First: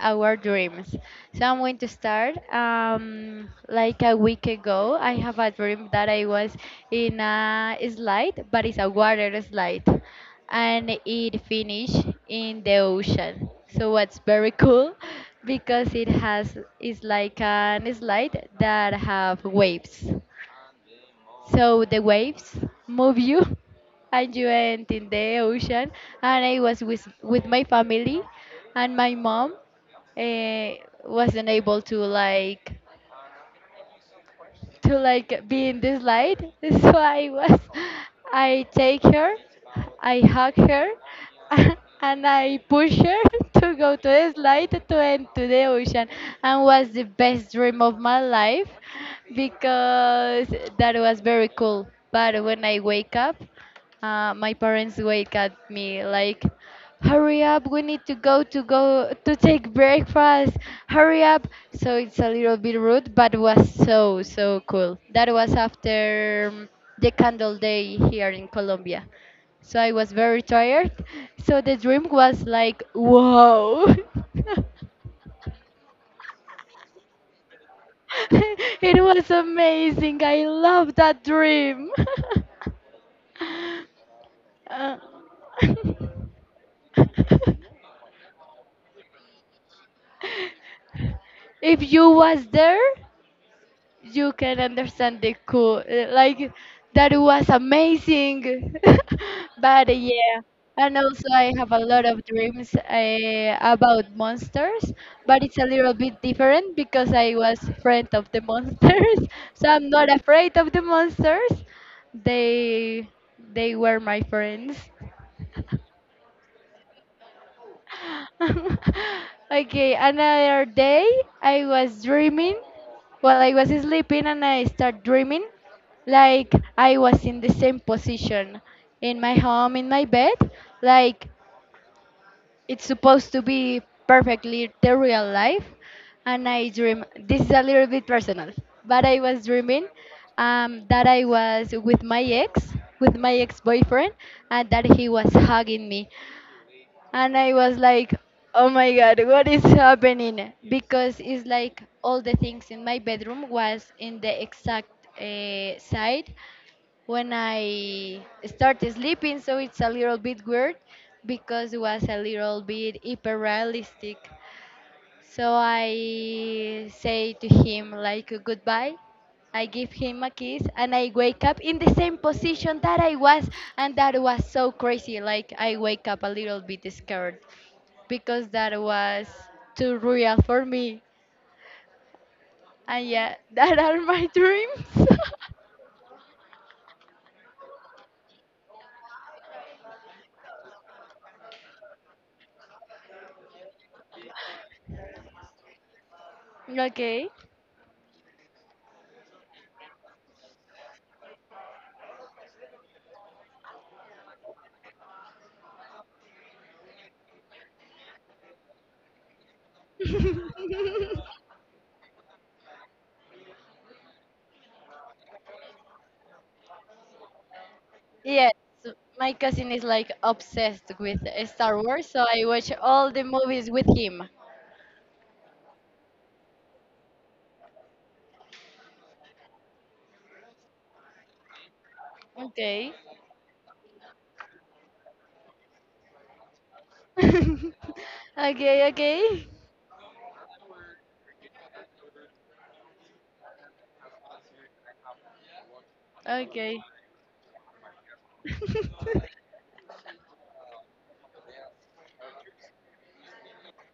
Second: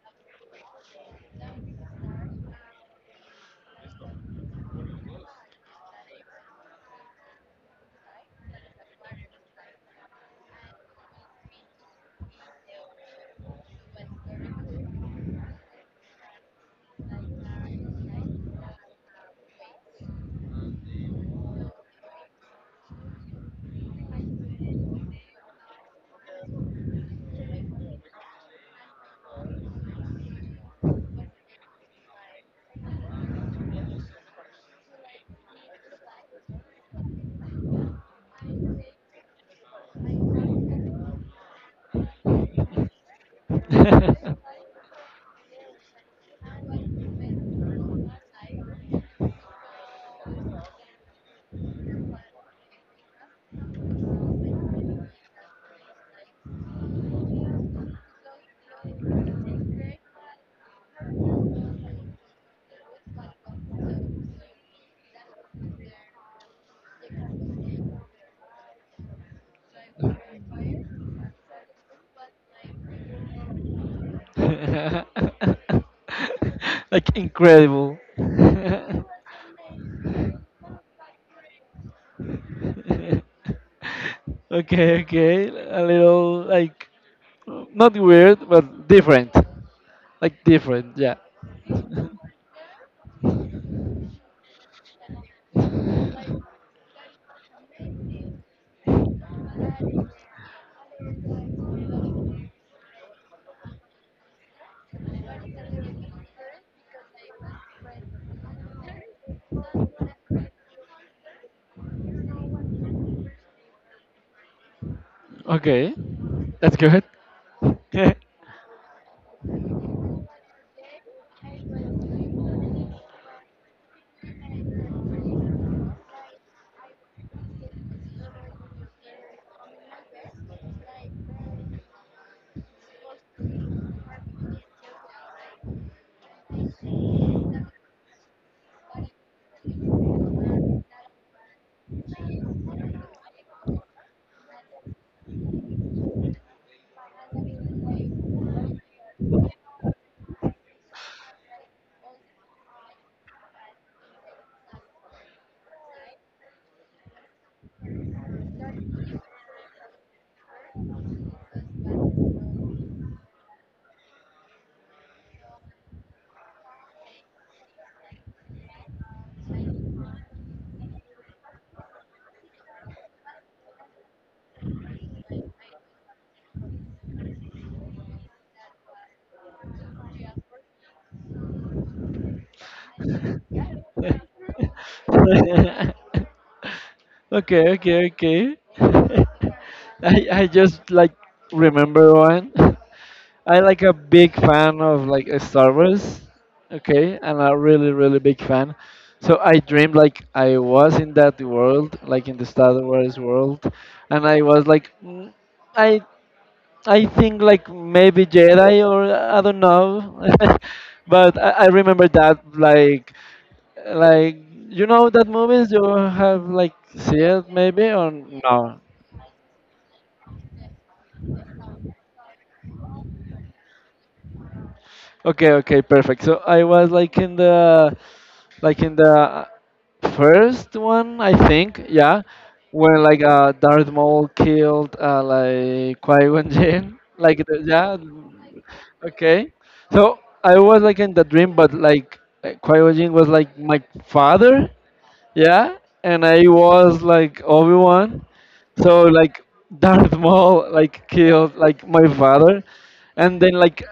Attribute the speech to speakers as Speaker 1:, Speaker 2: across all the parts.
Speaker 1: our dreams. So I'm going to start. Like a week ago, I have a dream that I was in a slide, but it's a water slide, and it finished in the ocean. So what's very cool because it's like an slide that have waves. So the waves move you and you end in the ocean. And I was with my family and my mom uh, wasn't able to like be in this light. So I take her, I hug her, and I push her to go to the slide to end to the ocean, and was the best dream of my life because that was very cool. But when I wake up. My parents wake at me like, "Hurry up! We need to go to take breakfast. Hurry up!" So it's a little bit rude, but was so cool. That was after the Candle Day here in Colombia. So I was very tired. So the dream was like, "Whoa!"
Speaker 2: Like incredible.
Speaker 1: It was amazing. I love that dream. Uh,
Speaker 2: Okay, okay. A little like not weird but different. Like different, yeah.
Speaker 1: if you was there you can understand the cool like that was amazing but yeah, and also I have a lot of dreams about monsters, but it's a little bit different because I was friend of the monsters. So I'm not afraid of the monsters. They they were my friends.
Speaker 2: Okay. That's good.
Speaker 1: Okay, another day I was dreaming. Well, I was sleeping and I start dreaming like I was in the same position in my home, in my bed. Like it's supposed to be perfectly the real life. And I dream, this is a little bit personal, but I was dreaming that I was with my ex boyfriend, and that he was hugging me and I was like, oh my God, what is happening? Because it's like all the things in my bedroom was in the exact side when I started sleeping, so it's a little bit weird because it was a little bit hyperrealistic. So I say to him like goodbye. I give him a kiss and I wake up in the same position that I was, and that was so crazy. Like I wake up a little bit scared because that was too real for me. And yeah, that are my dreams.
Speaker 2: Okay, okay, okay. I just like remember one. I like a big fan of like Star Wars. Okay,
Speaker 1: Okay.
Speaker 2: and a really really big fan. So I dreamed like I was in that world, like in the Star Wars world, and I was like, "Mm, I I think like maybe Jedi or I don't know," but I remember that like you know that movies you have like see it maybe or
Speaker 1: Yes,
Speaker 2: no?
Speaker 1: my cousin is like obsessed with Star Wars, so I watch all the movies with him.
Speaker 2: Okay, okay, perfect. So I was like in the like in the first one, I think, yeah,
Speaker 1: Okay.
Speaker 2: where like Darth Maul killed like Qui-Gon Jinn, like the,
Speaker 1: Okay,
Speaker 2: yeah,
Speaker 1: okay.
Speaker 2: okay. So I was like in the dream, but like Qui-Gon Jinn was like my father, yeah, and I
Speaker 1: Okay.
Speaker 2: was like Obi Wan, so like Darth Maul like killed like my father, and then like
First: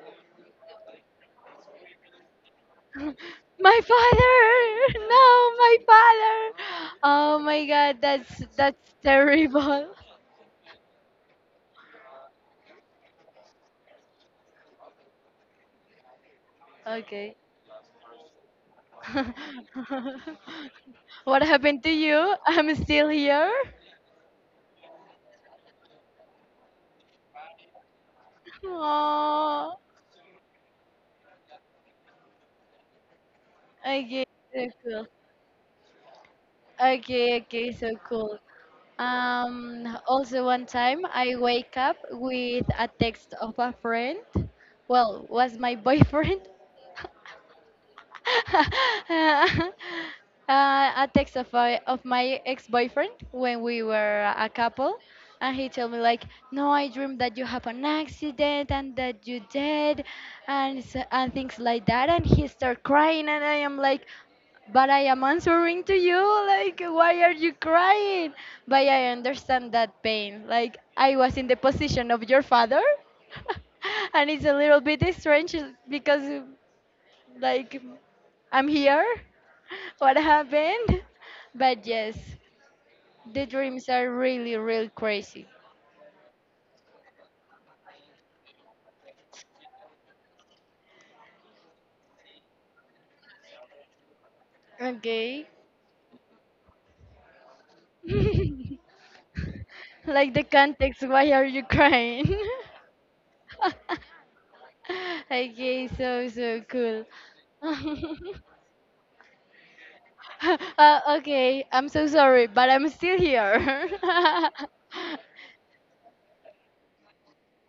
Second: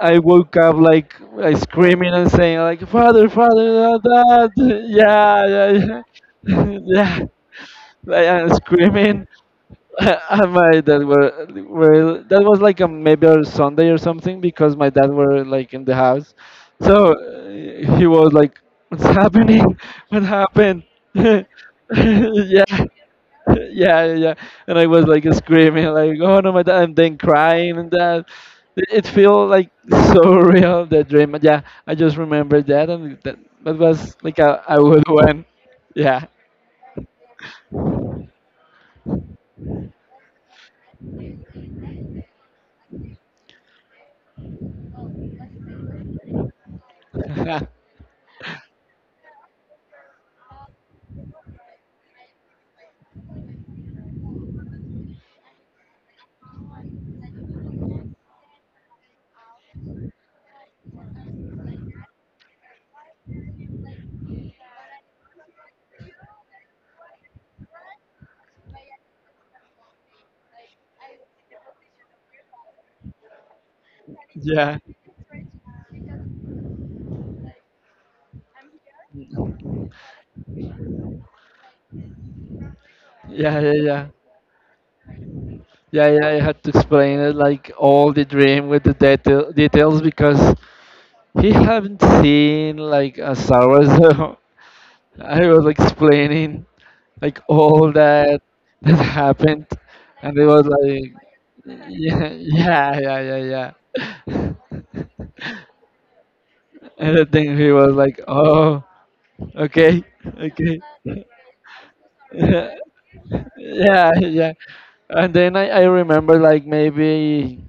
Speaker 2: I woke up like screaming and saying like Father, Father,
Speaker 1: My
Speaker 2: not that,
Speaker 1: father!
Speaker 2: yeah,
Speaker 1: No, my
Speaker 2: yeah, yeah,
Speaker 1: father!
Speaker 2: yeah,
Speaker 1: Oh my God,
Speaker 2: like,
Speaker 1: that's
Speaker 2: I'm
Speaker 1: that's
Speaker 2: screaming,
Speaker 1: terrible.
Speaker 2: and my dad were that was like a maybe a Sunday or something because my dad were like in the house, so
Speaker 1: Okay.
Speaker 2: he was like, "What's happening? What happened?"
Speaker 1: What happened to you?
Speaker 2: Yeah,
Speaker 1: I'm still here.
Speaker 2: yeah, yeah, and I was like screaming like, "Oh no, my dad!" and then crying and that. It feels like
Speaker 1: Oh,
Speaker 2: so real that dream. Yeah, I just remembered that, that was
Speaker 1: okay,
Speaker 2: like
Speaker 1: so
Speaker 2: a
Speaker 1: cool.
Speaker 2: good one. Yeah.
Speaker 1: Okay, okay, so cool. Also, one time I wake up with a text of a friend. Well, was my boyfriend.
Speaker 2: Yeah.
Speaker 1: uh, a text of my ex-boyfriend when we were a couple, and he told me like, no, I dreamed that you have an accident and that you dead, and things like that, and he start crying and I am like, but I am answering to you. Like, why are you crying? But I understand that pain. Like, I was in the position of your father. And it's a
Speaker 2: Yeah.
Speaker 1: little bit strange because like I'm here.
Speaker 2: Mm.
Speaker 1: What happened? But yes, the
Speaker 2: Yeah, yeah,
Speaker 1: dreams
Speaker 2: yeah.
Speaker 1: are really, really crazy.
Speaker 2: Yeah, yeah, I had to explain it like all the dream with the details because he haven't seen like a Star Wars, so
Speaker 1: Okay.
Speaker 2: I was explaining like all that happened,
Speaker 1: Like
Speaker 2: and
Speaker 1: the
Speaker 2: it was
Speaker 1: context,
Speaker 2: like,
Speaker 1: why are you
Speaker 2: yeah,
Speaker 1: crying?
Speaker 2: yeah, yeah, yeah, yeah.
Speaker 1: Okay, so, so cool.
Speaker 2: And I think he was like, oh, okay, okay.
Speaker 1: Okay, I'm so sorry, but
Speaker 2: Yeah,
Speaker 1: I'm still here.
Speaker 2: yeah. And then I remember like maybe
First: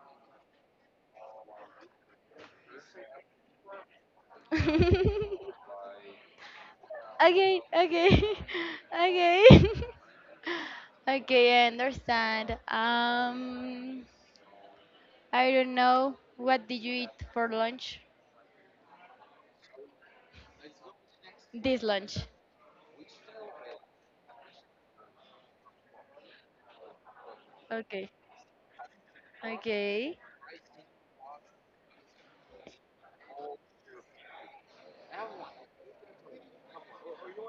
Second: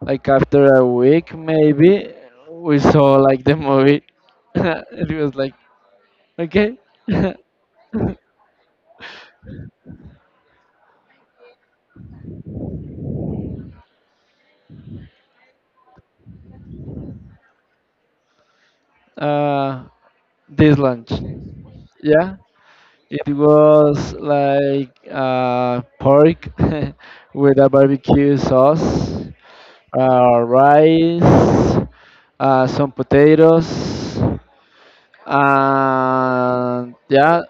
Speaker 2: like after a week maybe we saw like the movie. It was like okay.
Speaker 1: Okay, okay, okay. Okay, I understand. I don't know. What did you eat for lunch?
Speaker 2: uh this lunch,
Speaker 1: This lunch.
Speaker 2: yeah, it was like pork with a
Speaker 1: Okay,
Speaker 2: barbecue sauce,
Speaker 1: okay,
Speaker 2: rice, some potatoes, and yeah,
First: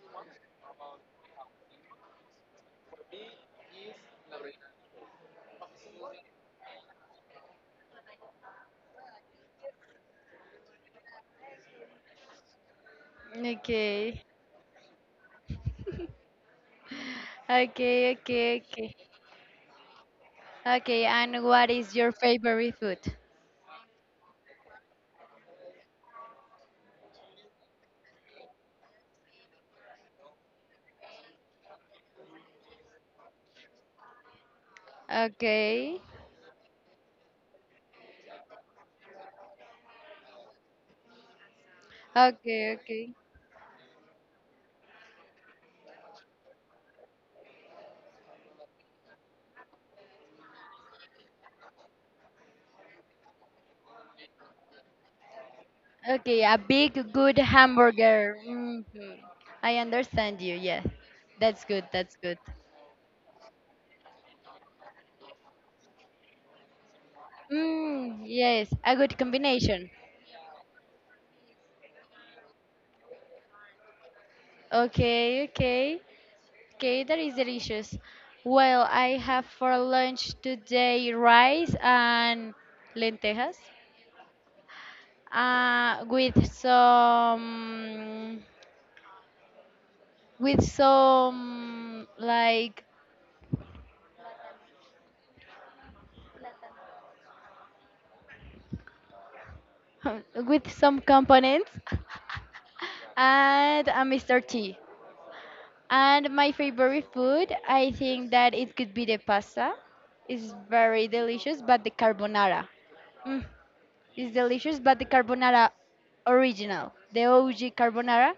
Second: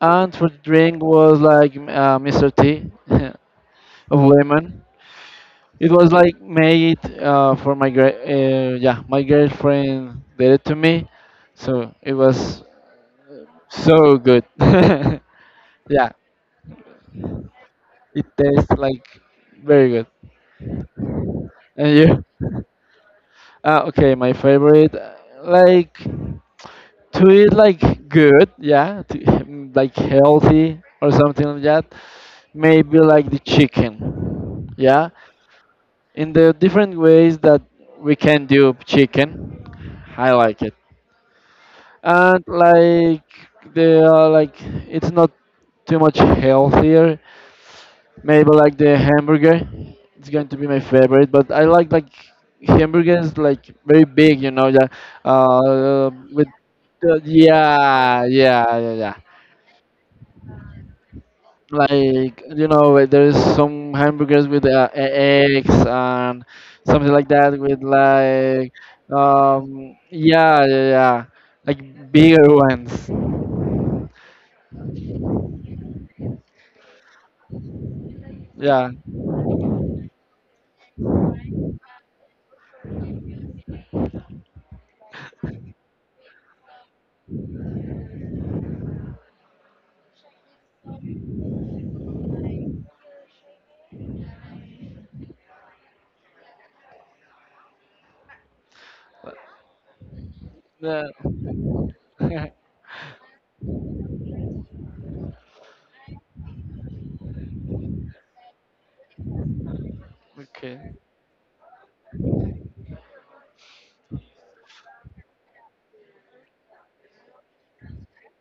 Speaker 2: and for drink was like mr t of lemon. It was like made for my yeah, my girlfriend did it to me, so it was so
Speaker 1: okay,
Speaker 2: good. Yeah,
Speaker 1: okay,
Speaker 2: it
Speaker 1: okay,
Speaker 2: tastes
Speaker 1: okay.
Speaker 2: like very good.
Speaker 1: Okay, and what is
Speaker 2: And
Speaker 1: your
Speaker 2: you?
Speaker 1: favorite food?
Speaker 2: Okay, my favorite like to eat like good, yeah, to, like healthy or something like that. Maybe like the chicken, yeah,
Speaker 1: Okay,
Speaker 2: in the different ways that we can do chicken. I like and
Speaker 1: okay, okay.
Speaker 2: like they are like it's not too much healthier. Maybe like the hamburger it's going to be my favorite, but I like hamburgers like very big, you know, yeah,
Speaker 1: Okay,
Speaker 2: with
Speaker 1: a big,
Speaker 2: the,
Speaker 1: good
Speaker 2: yeah,
Speaker 1: hamburger.
Speaker 2: yeah,
Speaker 1: Hmm.
Speaker 2: yeah, yeah,
Speaker 1: I understand you, yeah. That's good, that's good.
Speaker 2: like you know where there's some hamburgers with eggs and something like that, with
Speaker 1: Mm,
Speaker 2: like
Speaker 1: yes, a good combination.
Speaker 2: yeah, yeah, yeah, like bigger ones,
Speaker 1: Okay, okay, okay, that is delicious. Well,
Speaker 2: yeah,
Speaker 1: I have for lunch today rice and lentejas, uh, with some, with some like, with some
Speaker 2: yeah.
Speaker 1: components, and a Mr. T. And my favorite food, I think that it could be the pasta. It's
Speaker 2: Okay,
Speaker 1: very delicious, but the carbonara. Mm, it's delicious, but the carbonara original, the OG carbonara,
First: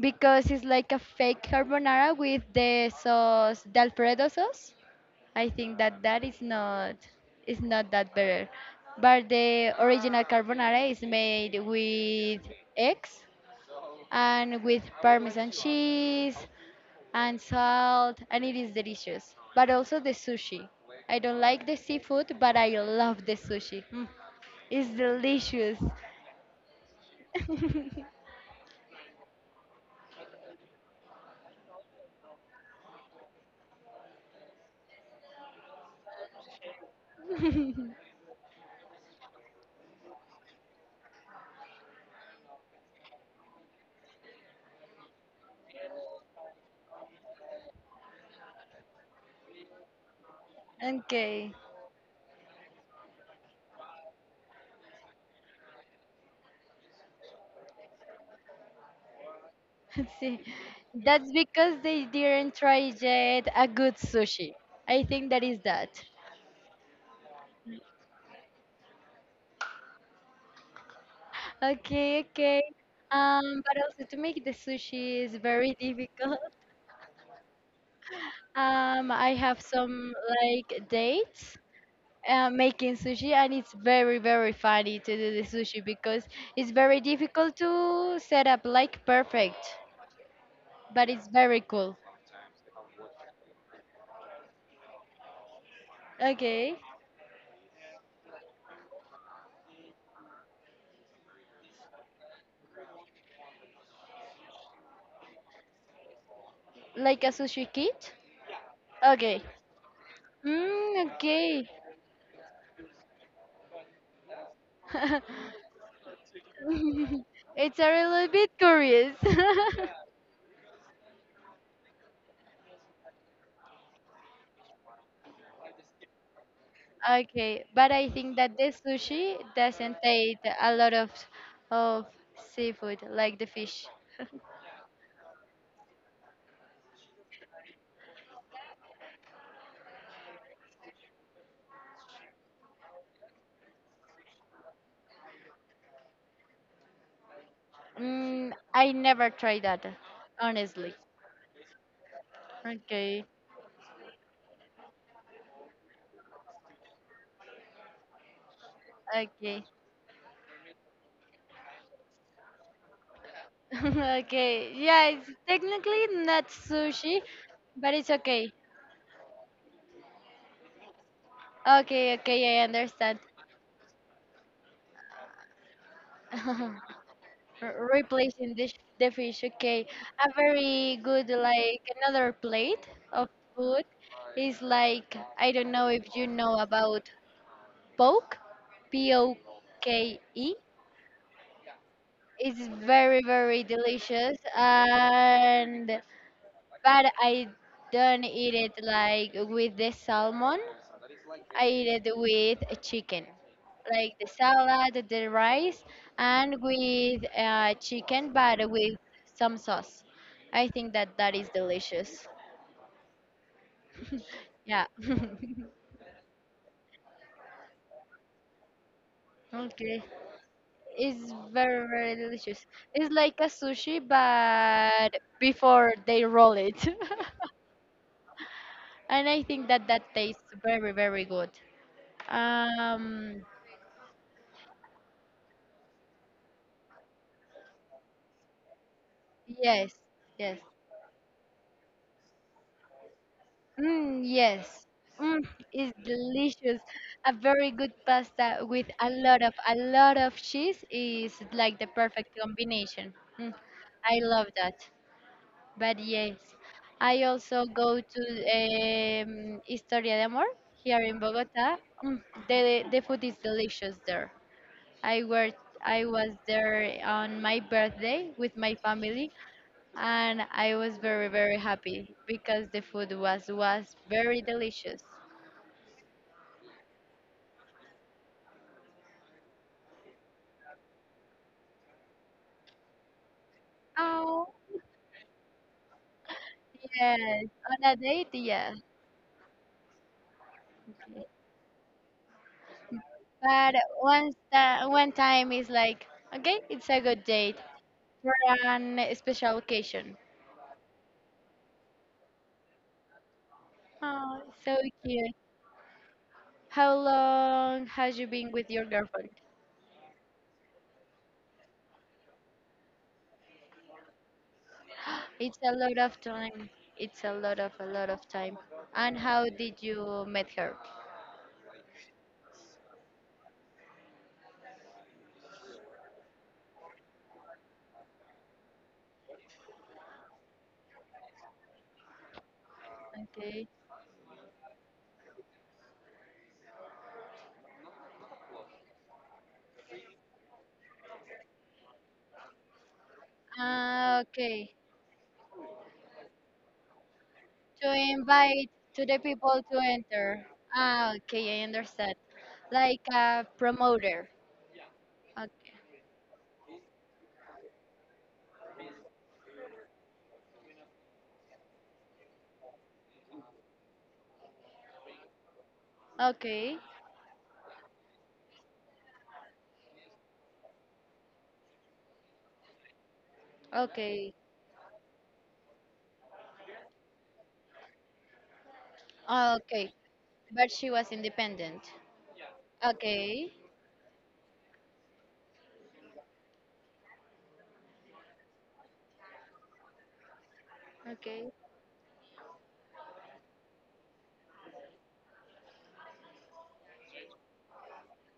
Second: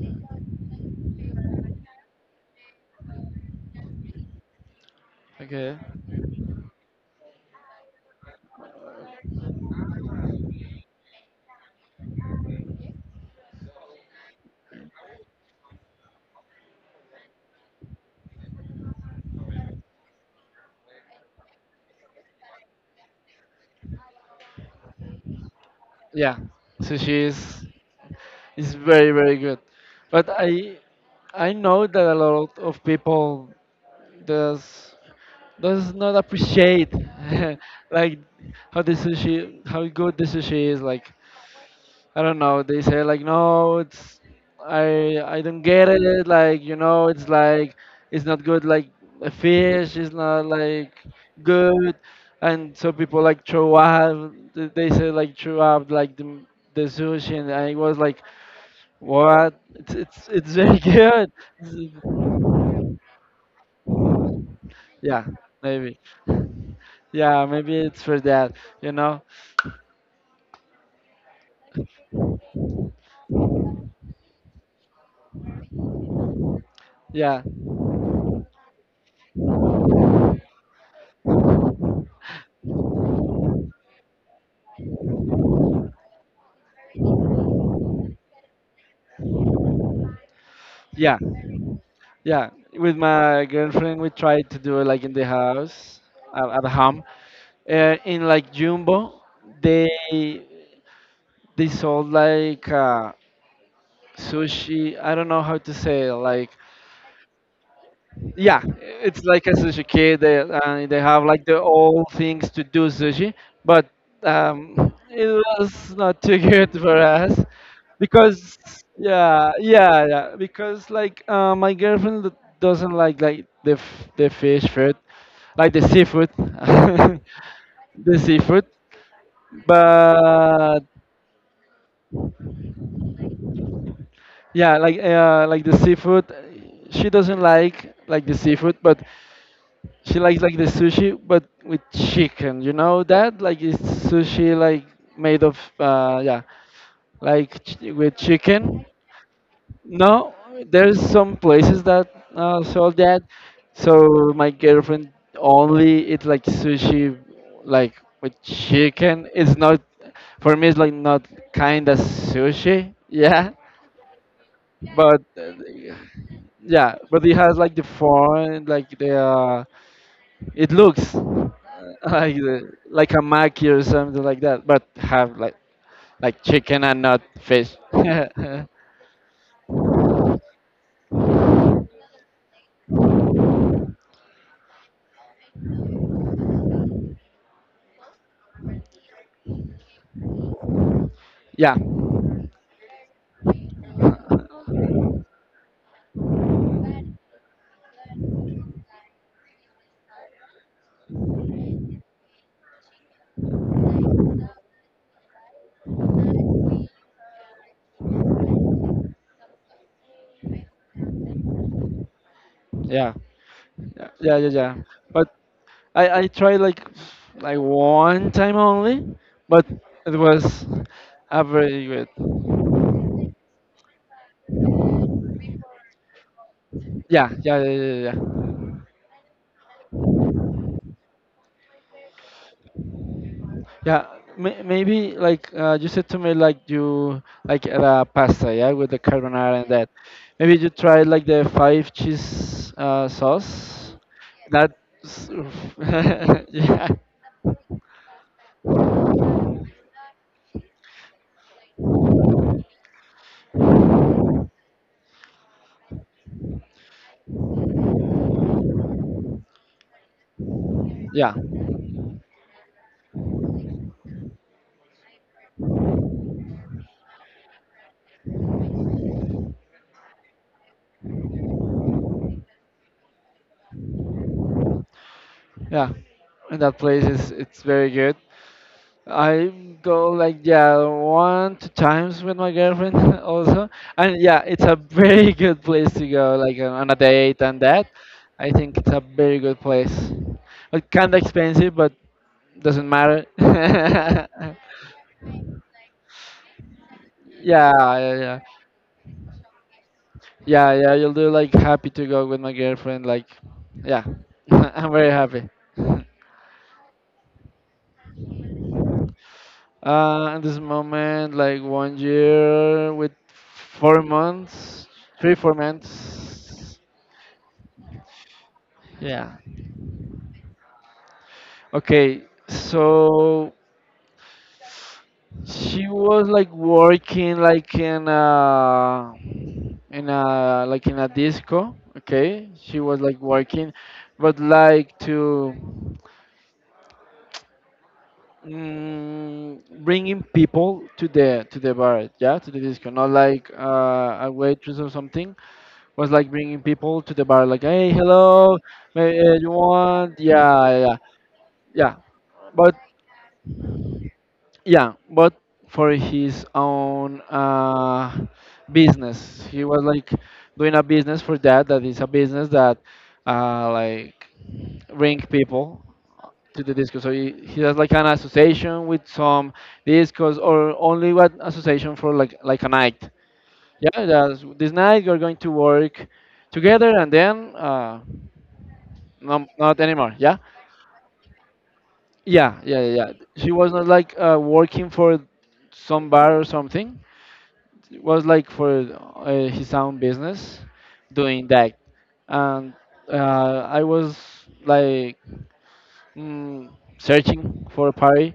Speaker 1: because it's like a fake carbonara with the sauce, the Alfredo sauce. I
Speaker 2: okay.
Speaker 1: think that that is not that better. But the original carbonara is made with eggs and with parmesan cheese and salt, and it is delicious. But also the sushi. I don't like the seafood, but I love the sushi. Mm, it's delicious.
Speaker 2: Yeah. Sushi is very very good. But I know that a lot of people does does not appreciate like how the sushi how good the sushi is, like I don't know. They say like, no, it's I don't get it. Like you know, it's not good. Like a fish is not like
Speaker 1: Okay.
Speaker 2: good, and so people like throw up. They say like throw up like the sushi, and I was like, what? It's
Speaker 1: Let's
Speaker 2: it's
Speaker 1: see,
Speaker 2: it's very
Speaker 1: that's
Speaker 2: good.
Speaker 1: because they didn't try yet a good sushi. I
Speaker 2: Yeah,
Speaker 1: think that is that.
Speaker 2: maybe. Yeah, maybe it's for that. You know?
Speaker 1: Okay, okay. But also, to make the sushi is very difficult.
Speaker 2: Yeah,
Speaker 1: I have some like dates making sushi, and it's very very funny to do the sushi because it's very difficult to set up like perfect, but
Speaker 2: yeah.
Speaker 1: it's very cool.
Speaker 2: Yeah, with my girlfriend, we tried to do it like in the house, at
Speaker 1: Okay,
Speaker 2: home. In like Jumbo, they they sold like sushi. I don't know how to say it, like
Speaker 1: like a sushi kit.
Speaker 2: yeah, it's
Speaker 1: Okay.
Speaker 2: like a sushi kid. They
Speaker 1: Mm,
Speaker 2: have like the
Speaker 1: okay.
Speaker 2: old things to do sushi, but it was not too good for us
Speaker 1: It's a little bit
Speaker 2: because
Speaker 1: curious.
Speaker 2: yeah, yeah, yeah. Because like my girlfriend doesn't like the the fish food, like the seafood,
Speaker 1: Okay, but I
Speaker 2: the
Speaker 1: think that
Speaker 2: seafood.
Speaker 1: the sushi doesn't take a
Speaker 2: But
Speaker 1: lot of seafood like the fish.
Speaker 2: yeah, like the seafood, she doesn't like the seafood, but she likes like the sushi, but with chicken. You know that? Like it's sushi like made of like with chicken.
Speaker 1: I never tried that,
Speaker 2: No,
Speaker 1: honestly.
Speaker 2: there's some places that sell that.
Speaker 1: Okay.
Speaker 2: So my girlfriend only eat like sushi, like with chicken. It's
Speaker 1: Okay.
Speaker 2: not for me. It's like not kind of sushi. Yeah,
Speaker 1: Okay. Yeah,
Speaker 2: but
Speaker 1: it's
Speaker 2: uh,
Speaker 1: technically not
Speaker 2: yeah,
Speaker 1: sushi,
Speaker 2: but it has like the
Speaker 1: but it's okay.
Speaker 2: form, like the it looks
Speaker 1: Okay,
Speaker 2: like
Speaker 1: okay, I
Speaker 2: the, like a
Speaker 1: understand.
Speaker 2: maki or something like that, but have like chicken and not fish.
Speaker 1: Replacing
Speaker 2: Yeah,
Speaker 1: the fish, okay. A very good, like, another plate of food is like, I don't know if you know about poke, P O K E.
Speaker 2: yeah,
Speaker 1: It's very, very delicious, and but I don't eat it like with the salmon. I eat it with a chicken, like the salad, the rice, and with chicken, but with some sauce. I think that that is delicious.
Speaker 2: yeah, yeah, yeah, yeah.
Speaker 1: Yeah.
Speaker 2: But I tried like one time only, but
Speaker 1: Okay.
Speaker 2: it was
Speaker 1: It's
Speaker 2: a
Speaker 1: very
Speaker 2: very good.
Speaker 1: very delicious. It's like a sushi, but before they roll it,
Speaker 2: Yeah, yeah, yeah, yeah, yeah. Yeah.
Speaker 1: and I think that that tastes very very good. Um,
Speaker 2: Yeah, maybe like you said to me like you like the pasta, yeah, with the carbonara and that.
Speaker 1: Yes, yes.
Speaker 2: Maybe you try like the five cheese sauce.
Speaker 1: Mm,
Speaker 2: That's
Speaker 1: yes. Mm, it's delicious.
Speaker 2: yeah,
Speaker 1: A very good pasta with a lot of cheese is like the perfect combination. Mm, I love that. But yes, I also go to Historia de Amor here in
Speaker 2: yeah,
Speaker 1: Bogota. Mm, the food is delicious there. I were I was there on my birthday with my family, and I was very very happy because the food was very delicious.
Speaker 2: yeah. And that place is it's very good. I go like yeah one two times with my girlfriend, also, and yeah,
Speaker 1: Oh,
Speaker 2: it's a very good place to go like on a date
Speaker 1: yes,
Speaker 2: and that.
Speaker 1: on a date,
Speaker 2: I
Speaker 1: yeah.
Speaker 2: think it's a very good place. It's kind of expensive, but doesn't matter.
Speaker 1: But
Speaker 2: Yeah,
Speaker 1: once that one time is like, okay, it's a good date
Speaker 2: yeah,
Speaker 1: for
Speaker 2: yeah,
Speaker 1: an special occasion.
Speaker 2: yeah, yeah. You'll do like happy to go with my girlfriend. Like, yeah,
Speaker 1: Oh, so
Speaker 2: I'm very
Speaker 1: cute.
Speaker 2: happy.
Speaker 1: How long has you been with your girlfriend?
Speaker 2: At this moment, like 1 year with 4 months, three, four
Speaker 1: It's a lot of time.
Speaker 2: months.
Speaker 1: It's a lot of time. And
Speaker 2: Yeah.
Speaker 1: how did you met her?
Speaker 2: Okay, so she was like working like in a disco. Okay, she was like
Speaker 1: Okay.
Speaker 2: working, but like to bringing people to the bar, yeah, to the disco. Not like
Speaker 1: Ah,
Speaker 2: a
Speaker 1: okay.
Speaker 2: waitress or something. Was like bringing people to the bar, like
Speaker 1: To
Speaker 2: hey, hello,
Speaker 1: invite to the
Speaker 2: you
Speaker 1: people to
Speaker 2: want?
Speaker 1: enter.
Speaker 2: Yeah, yeah, yeah.
Speaker 1: Ah, okay, I
Speaker 2: Yeah,
Speaker 1: understand.
Speaker 2: but.
Speaker 1: Like a promoter.
Speaker 2: Yeah, but
Speaker 1: Okay,
Speaker 2: for his own business, he was like doing a business for that. That is a business that like bring people to
Speaker 1: okay,
Speaker 2: the disco. So he has like an association with some discos or only one association for a night. Yeah,
Speaker 1: okay,
Speaker 2: that's, this night you're going to work together, and then no,
Speaker 1: ah,
Speaker 2: not
Speaker 1: okay.
Speaker 2: anymore. Yeah,
Speaker 1: But she was independent.
Speaker 2: yeah, yeah, yeah. Yeah.
Speaker 1: Okay,
Speaker 2: She was not like working for some bar or something. It was like for his own business doing
Speaker 1: okay.
Speaker 2: that, and I was like mm, searching for a party,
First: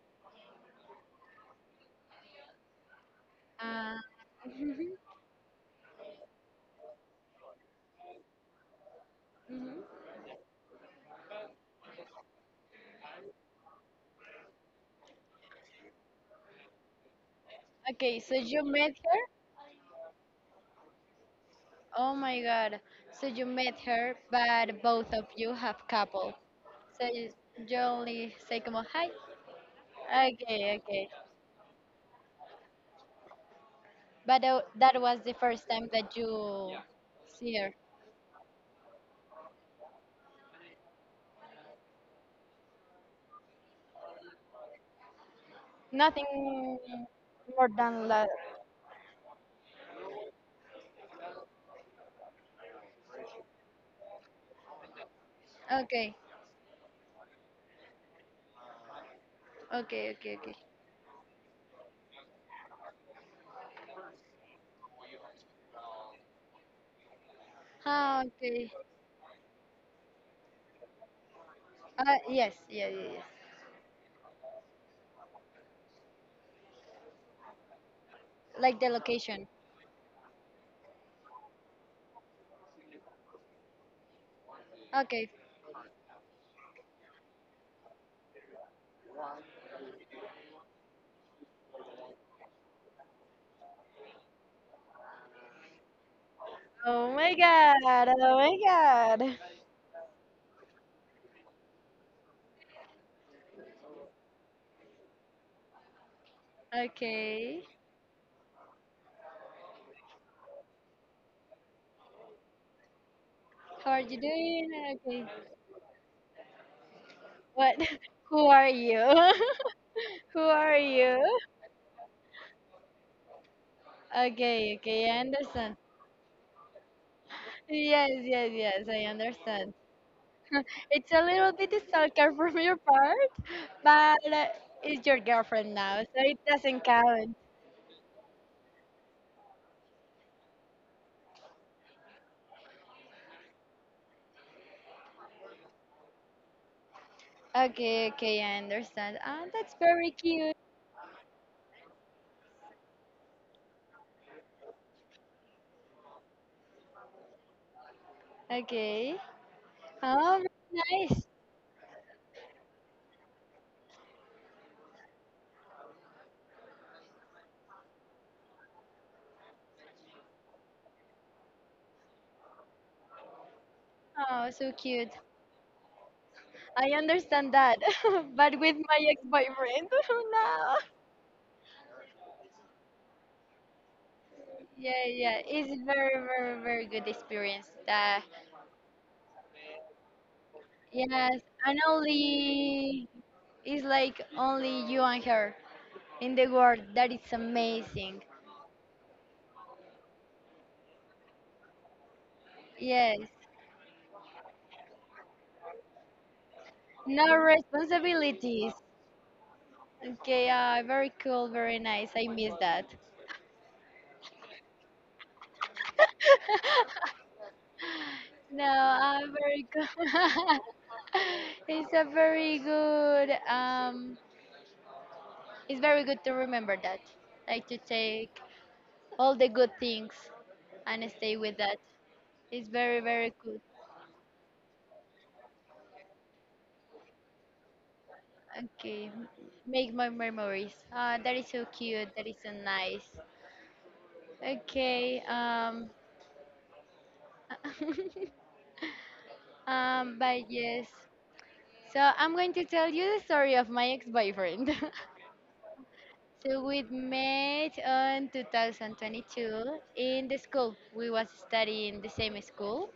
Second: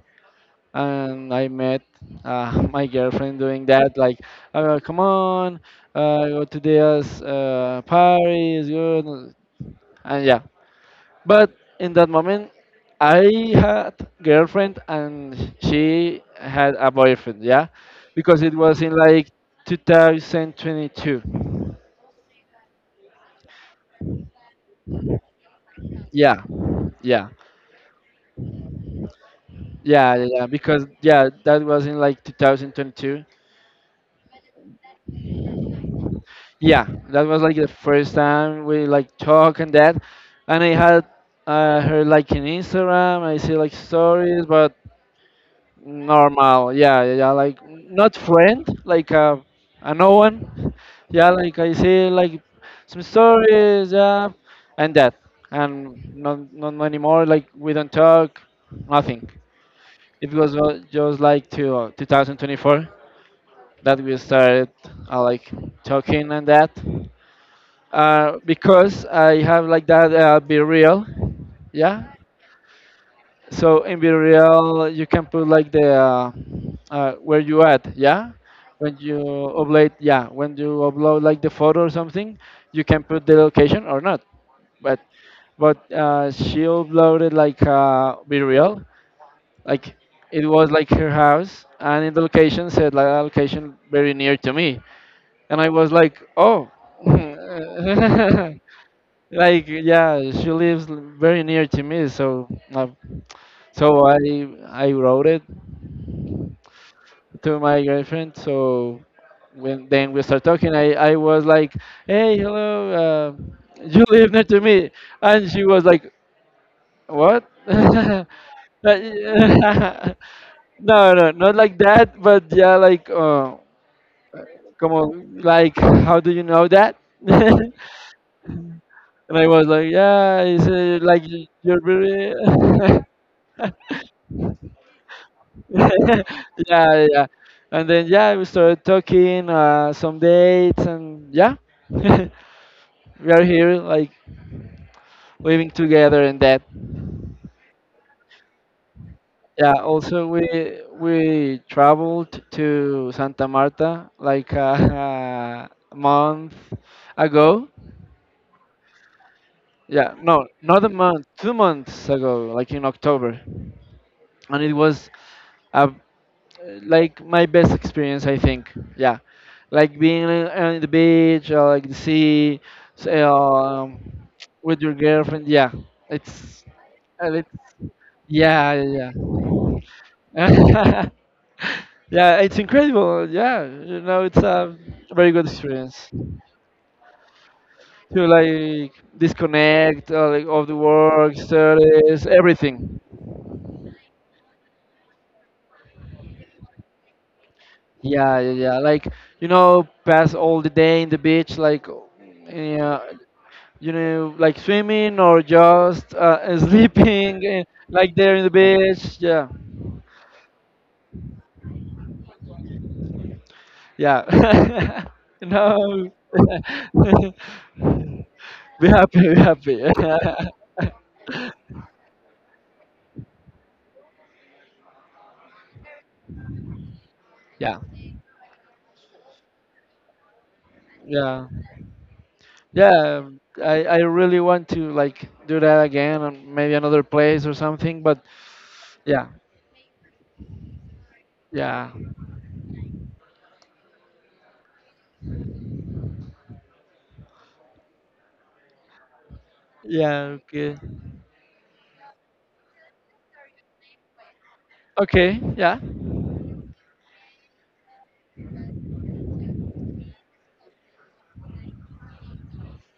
Speaker 2: and I met my girlfriend doing that
Speaker 1: Uh,
Speaker 2: like come on, go to this party, is good,
Speaker 1: mhm.
Speaker 2: and yeah, but in that moment I had girlfriend and she had a boyfriend, yeah,
Speaker 1: Okay, so
Speaker 2: because it
Speaker 1: you
Speaker 2: was in
Speaker 1: met her?
Speaker 2: like 2022.
Speaker 1: Oh my God. So you met her, but both of you have couple.
Speaker 2: Yeah,
Speaker 1: So
Speaker 2: yeah,
Speaker 1: you only say como hi.
Speaker 2: yeah, yeah, yeah,
Speaker 1: Okay,
Speaker 2: because
Speaker 1: okay.
Speaker 2: yeah, that was in like 2022.
Speaker 1: But that was the first time that you
Speaker 2: Yeah, that was like
Speaker 1: see
Speaker 2: the
Speaker 1: her.
Speaker 2: first time we like talk and that, and I had her like in Instagram. I see like stories, but normal.
Speaker 1: Nothing
Speaker 2: Yeah, yeah, yeah, like
Speaker 1: more than
Speaker 2: not
Speaker 1: love.
Speaker 2: friend, like a no one. Yeah, like I see like some stories, yeah, and that,
Speaker 1: Okay,
Speaker 2: and not anymore. Like we don't talk, nothing.
Speaker 1: okay,
Speaker 2: It
Speaker 1: okay, okay.
Speaker 2: was just like to 2024, that we started like talking and that,
Speaker 1: Ah, okay.
Speaker 2: because I have like that be real, yeah.
Speaker 1: Yes, yeah, yeah, yes.
Speaker 2: So in be real, you can put like the where you at, yeah.
Speaker 1: Like the
Speaker 2: When you
Speaker 1: location.
Speaker 2: upload, yeah, when you upload like the photo or something, you can put the location or not. But
Speaker 1: Okay,
Speaker 2: she uploaded like be real, like it was like her house, and in the location said like a location very near to me, and I was like, oh,
Speaker 1: oh my God, oh my God.
Speaker 2: like yeah, she lives very near to me, so uh, I wrote it to
Speaker 1: Okay.
Speaker 2: my girlfriend. So when then we start talking, I was like, hey, hello,
Speaker 1: How are
Speaker 2: you
Speaker 1: you
Speaker 2: live near to
Speaker 1: doing?
Speaker 2: me,
Speaker 1: Okay.
Speaker 2: and she was like, what?
Speaker 1: What? Who are you?
Speaker 2: Yeah.
Speaker 1: Who are
Speaker 2: No, no,
Speaker 1: you?
Speaker 2: not like that, but yeah, like
Speaker 1: Okay,
Speaker 2: come
Speaker 1: okay, I
Speaker 2: on,
Speaker 1: understand.
Speaker 2: like how do you know that?
Speaker 1: Yes, yes, yes, I
Speaker 2: And I was
Speaker 1: understand.
Speaker 2: like, yeah, it's
Speaker 1: It's a
Speaker 2: like
Speaker 1: little bit
Speaker 2: you're
Speaker 1: stalker from your
Speaker 2: very.
Speaker 1: part, but it's your girlfriend now, so it doesn't
Speaker 2: Yeah, yeah.
Speaker 1: count.
Speaker 2: And then, yeah, we started talking, some dates, and yeah, we are here, like living together and that.
Speaker 1: Okay, okay, I understand. Ah, that's
Speaker 2: Yeah,
Speaker 1: very
Speaker 2: also,
Speaker 1: cute.
Speaker 2: we traveled to Santa Marta like a month ago.
Speaker 1: Okay.
Speaker 2: Yeah,
Speaker 1: Oh,
Speaker 2: no, not a
Speaker 1: very nice.
Speaker 2: month, 2 months ago, like in October. And it was a like my best experience, I think, yeah, like being on the beach or like the sea, s- um,
Speaker 1: Oh, so
Speaker 2: with your
Speaker 1: cute.
Speaker 2: girlfriend, yeah, it's
Speaker 1: I
Speaker 2: uh, it's
Speaker 1: understand that, but
Speaker 2: yeah,
Speaker 1: with my
Speaker 2: yeah,
Speaker 1: ex-boyfriend, no.
Speaker 2: yeah. Yeah, it's incredible, yeah, you know it's a
Speaker 1: Yeah,
Speaker 2: very
Speaker 1: yeah,
Speaker 2: good
Speaker 1: it's
Speaker 2: experience
Speaker 1: very, very, very good experience. That
Speaker 2: to like disconnect, like of the work
Speaker 1: yes, and
Speaker 2: studies, everything,
Speaker 1: only it's like only you and her in the world. That is amazing.
Speaker 2: yeah, yeah, yeah, like you know, pass all the day in the beach, like yeah,
Speaker 1: Yes.
Speaker 2: you know, like swimming or just
Speaker 1: No
Speaker 2: sleeping, like there in the
Speaker 1: responsibilities.
Speaker 2: beach. Yeah,
Speaker 1: Okay, very cool, very nice. I miss that.
Speaker 2: yeah. No,
Speaker 1: No,
Speaker 2: be happy, be
Speaker 1: very
Speaker 2: happy.
Speaker 1: good. It's a very good, um, it's very good to remember that. Like
Speaker 2: Yeah,
Speaker 1: to take all the good things and stay
Speaker 2: yeah,
Speaker 1: with that. It's very,
Speaker 2: yeah.
Speaker 1: very good.
Speaker 2: I really want to like do that again, and maybe another place or something. But
Speaker 1: Okay,
Speaker 2: yeah,
Speaker 1: make my memories. Ah, that is so
Speaker 2: yeah,
Speaker 1: cute. That is so nice. Okay,
Speaker 2: yeah.
Speaker 1: but
Speaker 2: Okay,
Speaker 1: yes. So I'm going to tell you the story of my ex-boyfriend.
Speaker 2: okay. Yeah,
Speaker 1: So we met on 2022 in the school. We was studying the same school,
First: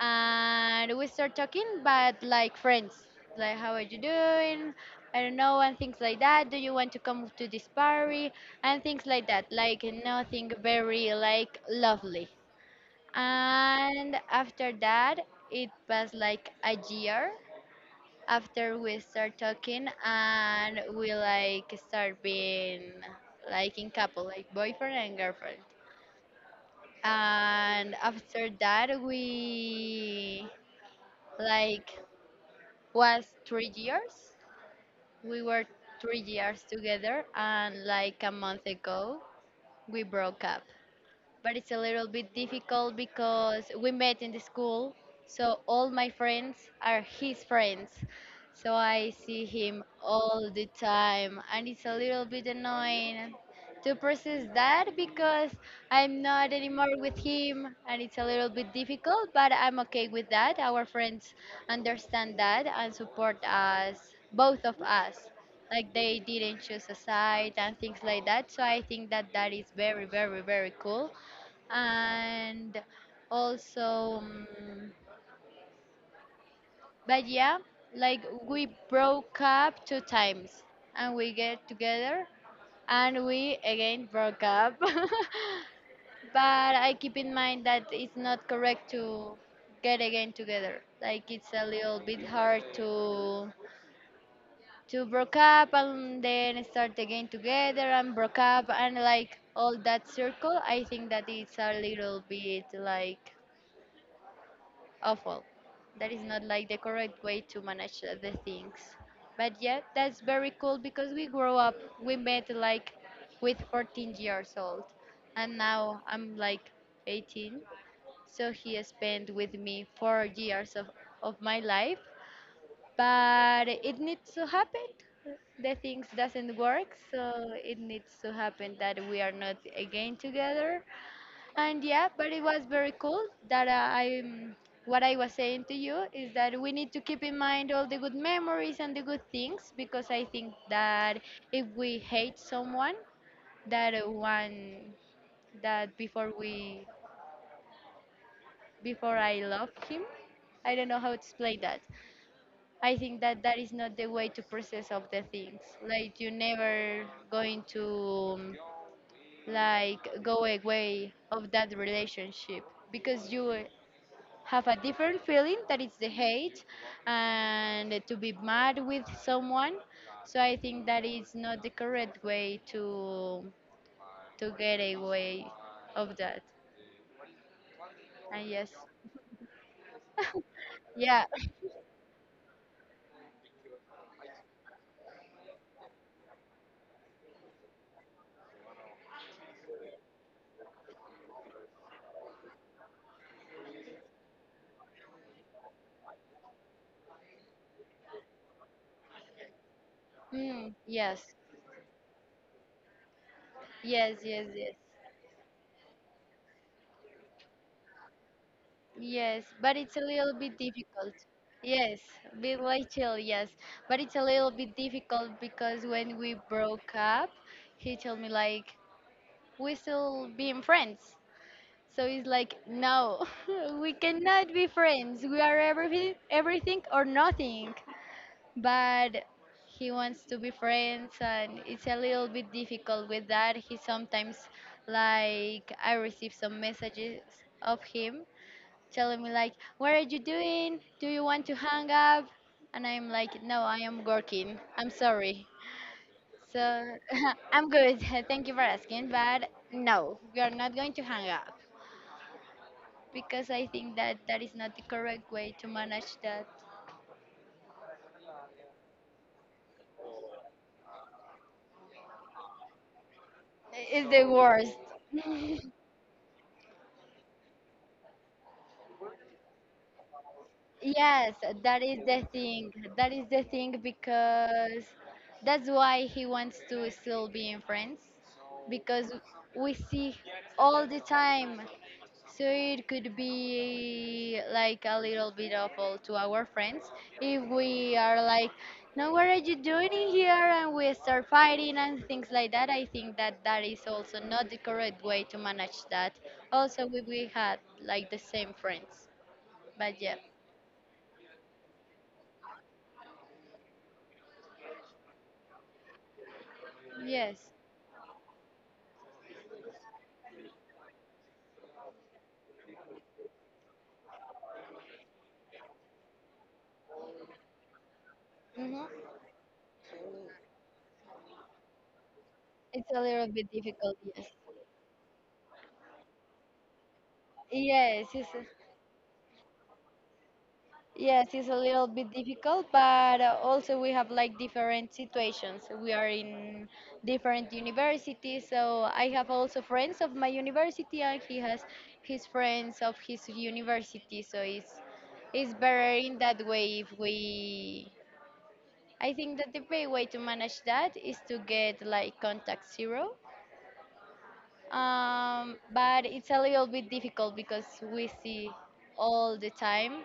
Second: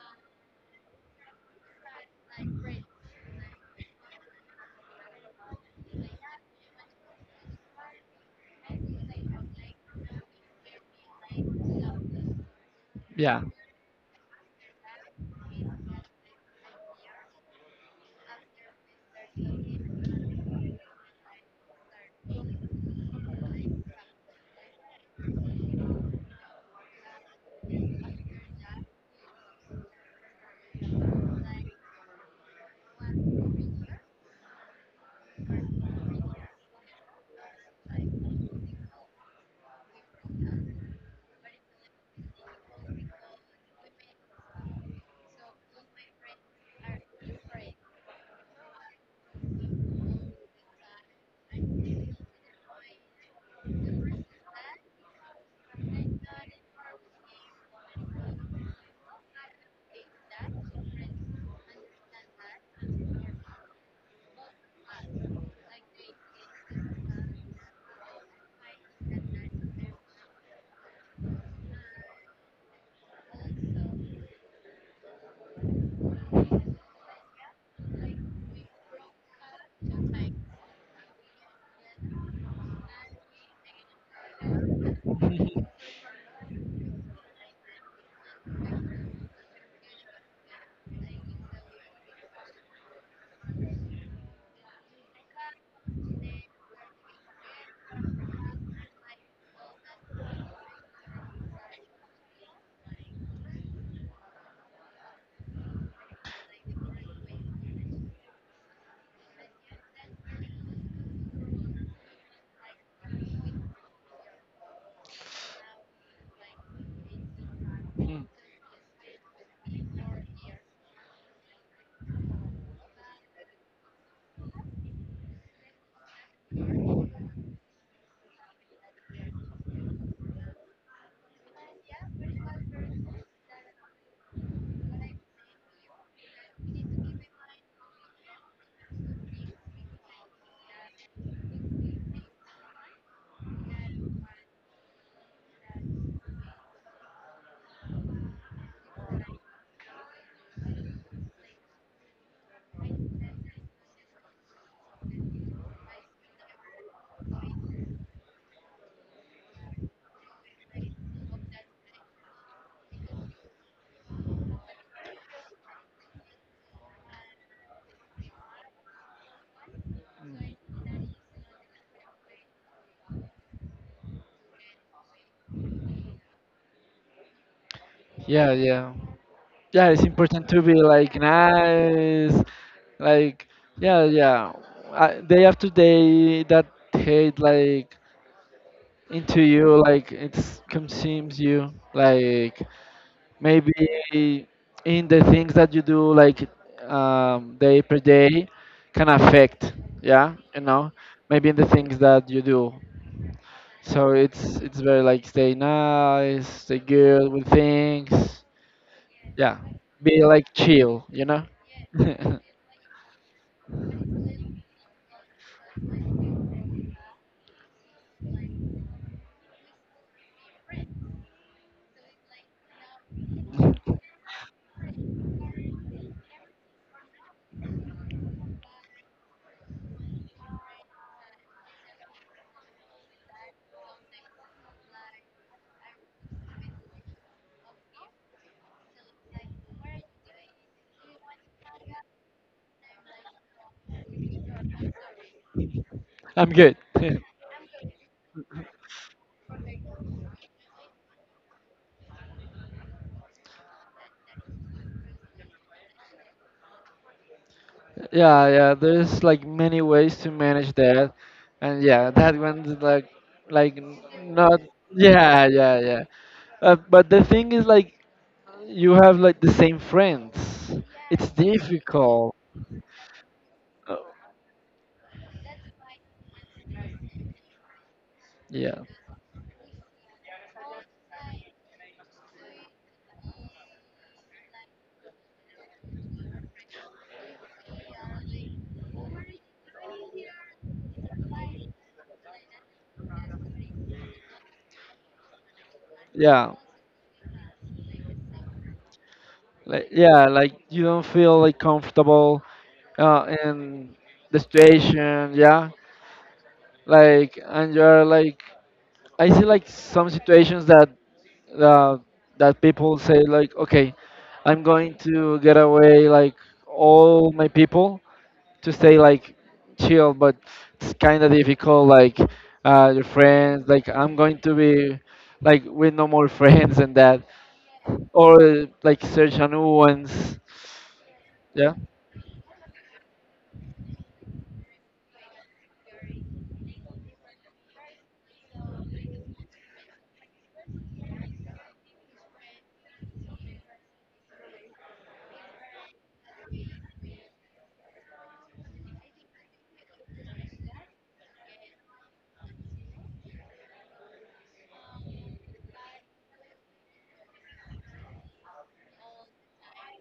Speaker 1: and we start talking, but like friends, like how are you doing? I don't know, and things like that. Do you want to come to this party? And things like that. Like nothing very like lovely.
Speaker 2: yeah.
Speaker 1: And after that, it was like a year after we start talking and we like start being like in couple like boyfriend and girlfriend, and after that we like was three years we were 3 years together, and like a month ago we broke up, but it's a little bit difficult because we met in the school, so all my friends are his friends. So I see him all the time, and it's a little bit annoying to process that because I'm not anymore with him, and it's a little bit difficult, but I'm okay with that. Our friends understand that and support us, both of us. Like they didn't choose a side and things like that. So I think that that is very, very, very cool and also but yeah like we broke up 2 times and we get together and we again broke up but I keep in mind that it's not correct to get again together. Like it's a little bit hard to broke up and then start again together and broke up and like all that circle. I think that it's a little bit like awful. That is not like the correct way to manage the things. But yeah, that's very cool because we grew up, we met like with 14 years old, and now I'm like 18. So he spent with me 4 years of my life, but it needs to happen. The things doesn't work, so it needs to happen that we are not again together. And yeah, but it was very cool that what I was saying to you is that we need to keep in mind all the good memories and the good things because I think that if we hate someone, that one that before we before I love him, I don't know how to explain that. I think that that is not the way to process of the things. Like you never going to um, like go away of that relationship because you have a different feeling that it's the hate and to be mad with someone. So I think that is not the correct way to get away of that. And
Speaker 2: Yeah,
Speaker 1: yes,
Speaker 2: yeah. Yeah, it's important to be like
Speaker 1: yeah.
Speaker 2: nice, like yeah, yeah, I, day after day, that hate like into you, like it consumes you, like maybe in the things that you do, like day per day, can affect, yeah, you
Speaker 1: Mm,
Speaker 2: know,
Speaker 1: yes.
Speaker 2: maybe in the things that you do, so
Speaker 1: Yes, yes,
Speaker 2: it's
Speaker 1: yes.
Speaker 2: very like stay nice, stay good with things,
Speaker 1: Yes,
Speaker 2: yeah,
Speaker 1: but it's a
Speaker 2: be
Speaker 1: little
Speaker 2: like
Speaker 1: bit
Speaker 2: chill,
Speaker 1: difficult.
Speaker 2: you know.
Speaker 1: Yes, be like chill. Yes, but it's a little bit difficult because when we broke up he told me like we still being friends. So it's like, no, we cannot be friends. We are everything, everything or nothing. But he wants to be friends, and it's a little bit difficult with that. He sometimes, like, I receive some messages of him telling me like, "What are you doing? Do you want to hang up?" And I'm like, "No, I am working. I'm sorry."
Speaker 2: I'm good.
Speaker 1: So I'm good. Thank you for asking, but no, we are not going to hang up because I think that that is not the correct way to manage that.
Speaker 2: Yeah, yeah. There's like many ways to manage that, and yeah, that one's like,
Speaker 1: It's the
Speaker 2: not.
Speaker 1: worst.
Speaker 2: Yeah, yeah, yeah. But the thing is, like, you have like the same friends. It's
Speaker 1: Yes, that is the
Speaker 2: difficult.
Speaker 1: thing. That is the thing because that's why he wants to still be in friends
Speaker 2: Yeah,
Speaker 1: because we see all the time. So it could be like a little bit awful to our friends if we are like, now what are you doing in here? And we start fighting and things like that. I think that that is also not the correct way to manage that.
Speaker 2: yeah,
Speaker 1: Also, we had like the same friends. But yeah.
Speaker 2: yeah, like you don't feel like comfortable in the situation. Yeah, like
Speaker 1: Yes.
Speaker 2: and you're like, I see like some situations that uh, people say like okay, I'm going to get away like all my people, to
Speaker 1: Hmm.
Speaker 2: stay like chill, but it's kind of difficult, like
Speaker 1: It's a
Speaker 2: your
Speaker 1: little bit
Speaker 2: friends, like
Speaker 1: difficult,
Speaker 2: I'm
Speaker 1: yes.
Speaker 2: going to be like with no more friends and that,
Speaker 1: Yes, it's a,
Speaker 2: or like search a new ones,
Speaker 1: yes, it's a
Speaker 2: yeah.
Speaker 1: little bit difficult, but also we have like different situations. We are in different universities, so I have also friends of my university, and he has his friends of his university. So it's better in that way if we. I think that the best way to manage that is to get like contact zero. But it's a little bit difficult because we see all the time.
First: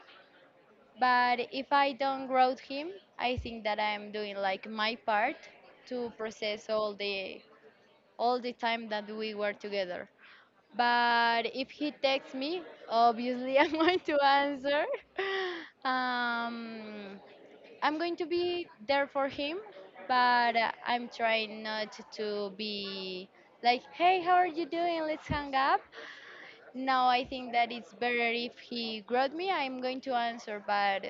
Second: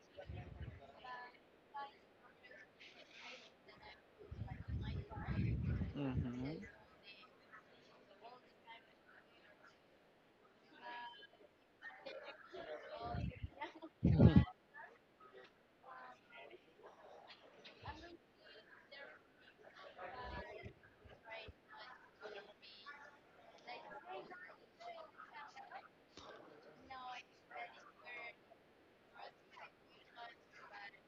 Speaker 1: But if I don't ground him, I think that I'm doing like my part to
Speaker 2: hmm
Speaker 1: process all the time that we were together. But if he texts me, obviously I'm going to answer. Um, I'm going to be there for him, but I'm trying not to be like, hey, how are you doing? Let's hang up. Now I think that it's better if he growed me. I'm going to answer, but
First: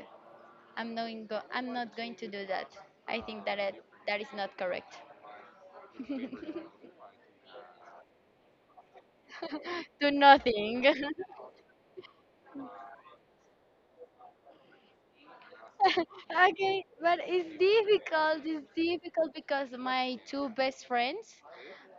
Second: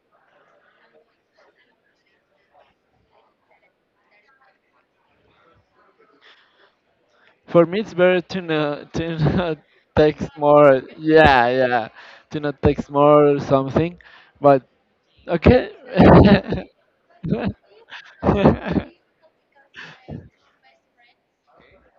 Speaker 1: I'm not. I'm not going to do that. I think that it, that is not correct.
Speaker 2: for me it's better to not
Speaker 1: Do
Speaker 2: text more,
Speaker 1: nothing.
Speaker 2: yeah, yeah, to not text more or something, but okay.
Speaker 1: Okay, but it's difficult. It's difficult because my two best friends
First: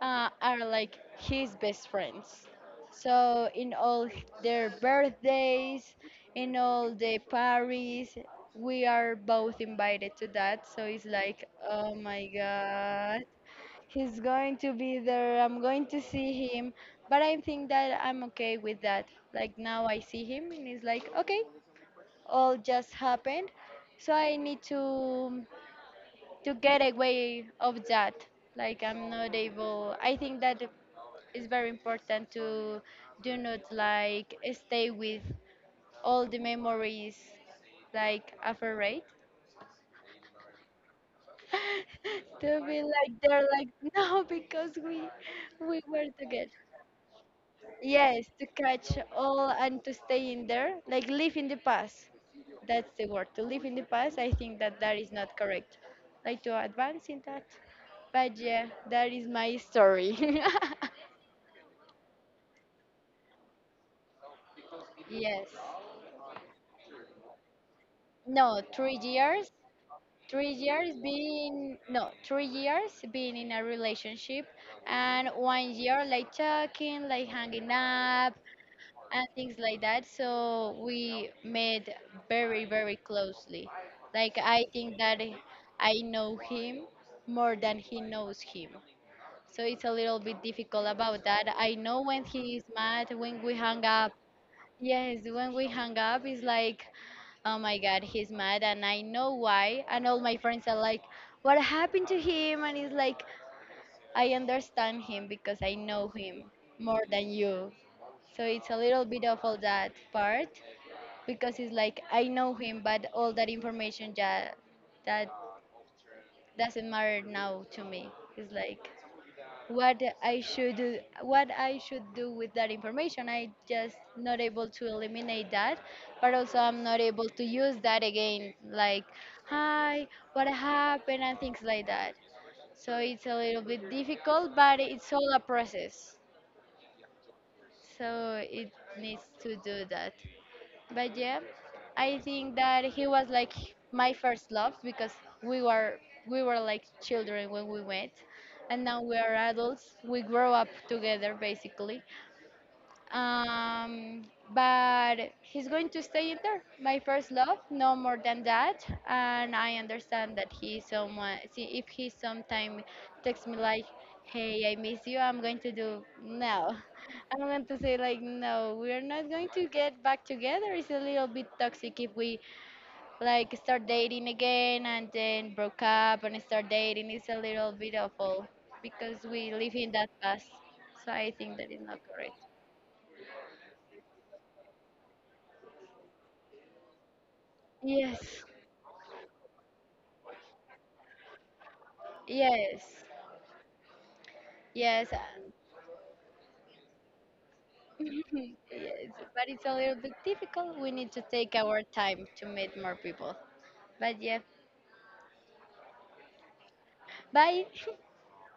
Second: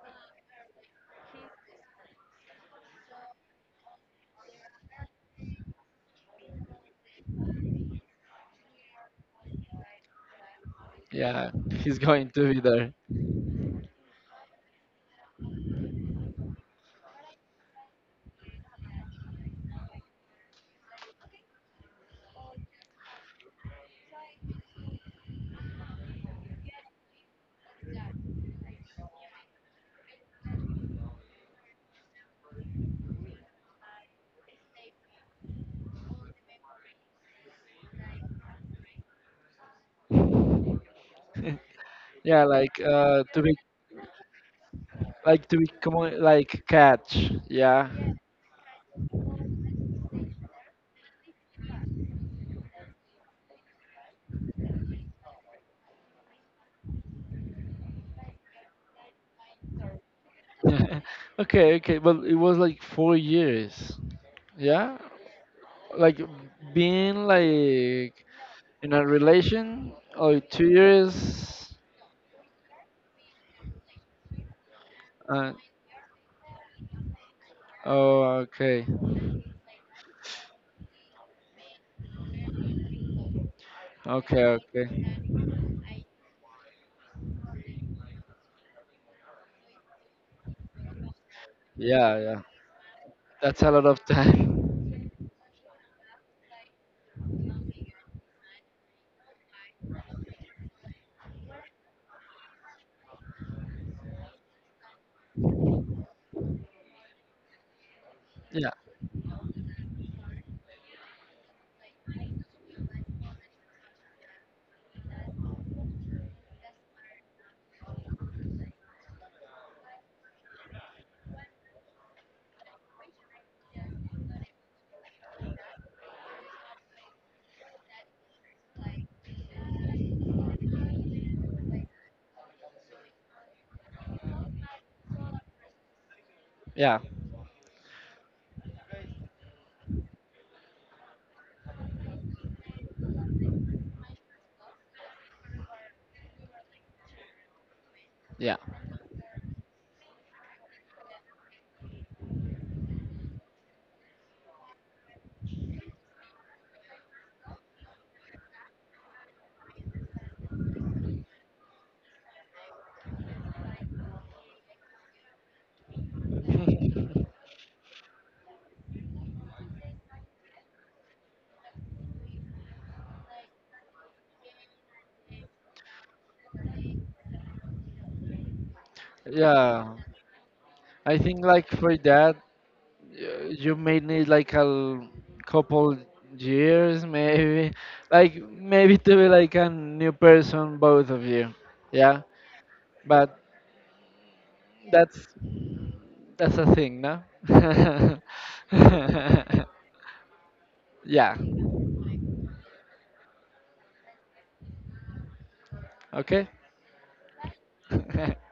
Speaker 1: are like his best friends. So in all their birthdays, in all the parties, we are both invited to that. So it's like,
Speaker 2: Yeah,
Speaker 1: oh
Speaker 2: he's
Speaker 1: my
Speaker 2: going to be there.
Speaker 1: god. He's going to be there. I'm going to see him. But I think that I'm okay with that. Like now I see him and it's like, okay, all just happened. So I need to get away of that. Like I'm not able. I think that it's very important to do not like stay with all the memories like afraid
Speaker 2: Yeah,
Speaker 1: to
Speaker 2: like
Speaker 1: be like
Speaker 2: to
Speaker 1: they're
Speaker 2: be
Speaker 1: like no because we we were
Speaker 2: common,
Speaker 1: together.
Speaker 2: like catch, yeah.
Speaker 1: Yes, to catch all and to stay in there, like live in the past. That's the word. To live in the past, I think that that is not correct. Like to advance in that. But yeah, that is my story.
Speaker 2: Okay, okay, but it was like 4 years, yeah,
Speaker 1: Yes.
Speaker 2: like being like
Speaker 1: No,
Speaker 2: in
Speaker 1: three
Speaker 2: a
Speaker 1: years.
Speaker 2: relation, or
Speaker 1: Three
Speaker 2: two
Speaker 1: years
Speaker 2: years
Speaker 1: being no, 3 years being in a relationship, and
Speaker 2: uh,
Speaker 1: one year like talking, like hanging
Speaker 2: oh,
Speaker 1: up.
Speaker 2: okay,
Speaker 1: And things like that. So we met very, very closely. Like
Speaker 2: okay,
Speaker 1: I think that
Speaker 2: okay.
Speaker 1: I know him more than he knows him. So it's a little bit difficult about that. I know
Speaker 2: Yeah,
Speaker 1: when
Speaker 2: yeah,
Speaker 1: he is mad, when we
Speaker 2: that's a
Speaker 1: hang
Speaker 2: lot of
Speaker 1: up.
Speaker 2: time.
Speaker 1: Yes, when we hang up, it's like, oh my God, he's mad, and I know why. And all my friends are like, what happened to him? And it's like, I understand him because I know him more than you. So it's
Speaker 2: Yeah,
Speaker 1: a little bit of all that part because it's like I know him, but all that information that doesn't matter now to me. It's like what I should do, what I should do with that information. I just not able to eliminate that, but also I'm not able to use that again. Like hi, what happened and things like that. So it's a little bit difficult, but it's all a process.
Speaker 2: yeah,
Speaker 1: So it needs to do that. But yeah, I think that he was like my first love because we were we were like children when we met,
Speaker 2: yeah.
Speaker 1: and now we are adults. We grow up together basically, um, but he's going to stay in there. My first love, no more than that. And I understand that he someone. See, if he sometime texts me like, "Hey, I miss you," I'm going to do no. I'm going to say like, "No, we're not going to get back together." It's a little bit toxic if we like start dating again and then broke up and start dating. It's a little bit awful because we live in
Speaker 2: Yeah.
Speaker 1: that past. So
Speaker 2: I
Speaker 1: I
Speaker 2: think
Speaker 1: think that
Speaker 2: like
Speaker 1: is not
Speaker 2: for
Speaker 1: correct.
Speaker 2: that, you may need like couple years, maybe, like
Speaker 1: Yes.
Speaker 2: maybe to be like a new person, both of you. Yeah,
Speaker 1: Yes,
Speaker 2: but
Speaker 1: yes,
Speaker 2: that's that's a thing, no?
Speaker 1: yes, but it's a little bit difficult. We need to
Speaker 2: Yeah.
Speaker 1: take our time to meet more people. But yeah,
Speaker 2: Okay.
Speaker 1: bye.